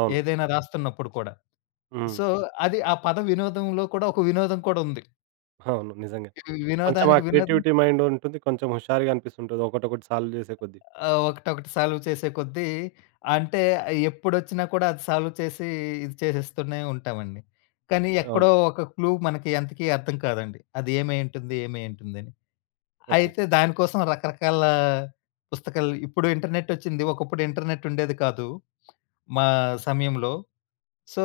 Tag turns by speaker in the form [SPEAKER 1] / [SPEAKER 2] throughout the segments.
[SPEAKER 1] అవును.
[SPEAKER 2] ఏదైనా రాస్తున్నప్పుడు కూడా.
[SPEAKER 1] హ్మ్.
[SPEAKER 2] సో, అది ఆ పద వినోదంలో కూడా ఒక వినోదం కూడుంది.
[SPEAKER 1] అవును. నిజంగా.
[SPEAKER 2] హ్మ్.
[SPEAKER 1] కొంచెం ఆ
[SPEAKER 2] వినోదానికి వినోదం
[SPEAKER 1] క్రియేటివిటీ మైండుంటుంది. కొంచెం హుషారుగా అనిపిస్తుంతుంటది ఒకటొకటి సాల్వ్ జేసే కొద్ది.
[SPEAKER 2] ఆ! ఒకటొకటి సాల్వ్ చేసే కొద్దీ అంటే, ఆహ్, ఎప్పుడొచ్చినా కూడా అది సాల్వ్ చేసీ, ఇది చేసేస్తూనే ఉంటావండి, కానీ
[SPEAKER 1] అవును.
[SPEAKER 2] ఎక్కడో ఒక క్లూ మనకి అంతకీ అర్థం కాదండి. అది ఏమైయుంటుంది ఏమైయుంటుందని.
[SPEAKER 1] ఓకే.
[SPEAKER 2] అయితే, దాని కోసం రకరకాల పుస్తకాలు ఇప్పుడు ఇంటర్నెటొచ్చింది, ఒకప్పుడు ఇంటర్నెట్టుండేది కాదు మా సమయంలో. సో,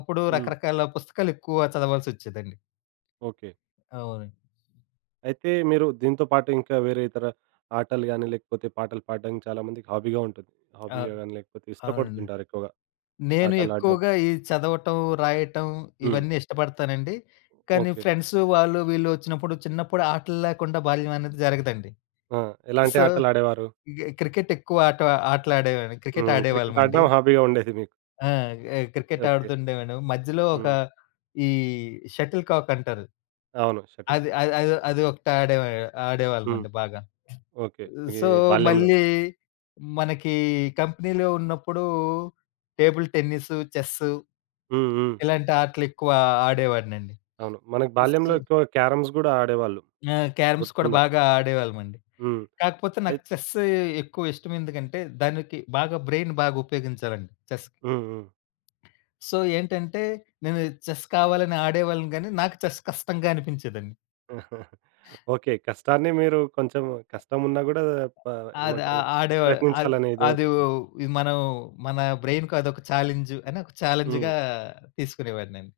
[SPEAKER 2] అప్పుడు
[SPEAKER 1] హ్మ్.
[SPEAKER 2] రకరకాల పుస్తకాలు ఎక్కువగా చదవాల్సొచ్చేదండి.
[SPEAKER 1] ఓకే.
[SPEAKER 2] అవునండి.
[SPEAKER 1] అయితే, మీరు దీనితో పాటు ఇంకా వేరే ఇతర ఆటలు గానీ, లేకపోతే పాటలు పాడడానికి చాలా మందికి హాబీగా ఉంటది.
[SPEAKER 2] ఆ!
[SPEAKER 1] హాబీగా గానీ, లేకపోతే
[SPEAKER 2] అవునండి.
[SPEAKER 1] ఇష్టపడుతుంటారెక్కువగా,
[SPEAKER 2] నేను
[SPEAKER 1] ఆటలు ఆడడం.
[SPEAKER 2] ఎక్కువగా ఈ చదవటం, రాయటం
[SPEAKER 1] హ్మ్.
[SPEAKER 2] ఇవన్నీ ఇష్టపడతానండి, కానీ
[SPEAKER 1] ఓకే.
[SPEAKER 2] ఫ్రెండ్సు వాళ్ళు, వీళ్ళు ఒచ్చినప్పుడు, చిన్నప్పుడు ఆటల్లేకుండా బాల్యవనేది జరగదండి.
[SPEAKER 1] ఆ! ఎలాంటి
[SPEAKER 2] సో,
[SPEAKER 1] ఆటలాడేవారు?
[SPEAKER 2] ఇగ క్రికెటెక్కువ ఆట ఆటలడేవా‌‌న్ని. క్రికెట్
[SPEAKER 1] హ్మ్. క్రికెట్
[SPEAKER 2] ఆడేవాళ్ళవండి.
[SPEAKER 1] ఆడడం హాబీగా ఉండేది మీకు.
[SPEAKER 2] ఆ! ఎ క్రికెట్
[SPEAKER 1] ఓకే.
[SPEAKER 2] ఆడుతుండేవాళ్ళం. మధ్యలో ఒక
[SPEAKER 1] హ్మ్.
[SPEAKER 2] ఈ షటిల్ కాకంటారు.
[SPEAKER 1] అవును. షటిల్.
[SPEAKER 2] అది, అది, అది, అది ఒకటాడే
[SPEAKER 1] హ్మ్.
[SPEAKER 2] ఆడేవాళ్ళమండి బాగా.
[SPEAKER 1] ఓకే.
[SPEAKER 2] ఆహ్,
[SPEAKER 1] ఇగ
[SPEAKER 2] సో,
[SPEAKER 1] ఈ బాల్యంలో.
[SPEAKER 2] మళ్ళీ మనకీ కంపినీలో ఉన్నప్పుడూ టేబుల్ టెన్నిస్సు, చెస్సు
[SPEAKER 1] హ్మ్. హ్మ్.
[SPEAKER 2] ఇలాంటాటలెక్కువా ఆడేవాడినండి
[SPEAKER 1] అవును. మనకు
[SPEAKER 2] ఉస్స్
[SPEAKER 1] బాల్యంలో ఎక్కువ క్యారమ్స్ గూడా ఆడేవాళ్ళు.
[SPEAKER 2] ఆ! క్యారమ్స్ కూడా
[SPEAKER 1] గుర్తుండదు.
[SPEAKER 2] బాగా ఆడేవాళ్ళమండి.
[SPEAKER 1] హ్మ్.
[SPEAKER 2] కాకపోతే, నాకు
[SPEAKER 1] ఐ
[SPEAKER 2] చెస్స్ ఎక్కువ ఇష్టవెందుకంటే, దానికి బాగా బ్రైన్ బాగా ఉపయోగించాలండి చెస్‌కి.
[SPEAKER 1] హ్మ్. హ్మ్.
[SPEAKER 2] సో ఏంటంటే, నేను చెస్ కావాలని ఆడేవాళ్ళని గానీ, నాకు చెస్ కష్టంగా అనిపించేదండి.
[SPEAKER 1] ఓకే. కష్టాన్ని మీరు కొంచెం కష్టమున్నా గూడా పా
[SPEAKER 2] అది ఆ
[SPEAKER 1] ఏమంటరు,
[SPEAKER 2] ఆడేవా అది
[SPEAKER 1] ప్రయత్నించాలనేది
[SPEAKER 2] అది ఉ
[SPEAKER 1] ఒకటుంది.
[SPEAKER 2] ఇ మనం మన బ్రైన్‌కు అదొక ఛాలెంజు. అనొక ఛాలెంజ్‌గా
[SPEAKER 1] హ్మ్.
[SPEAKER 2] తీసుకునేవాడినండి.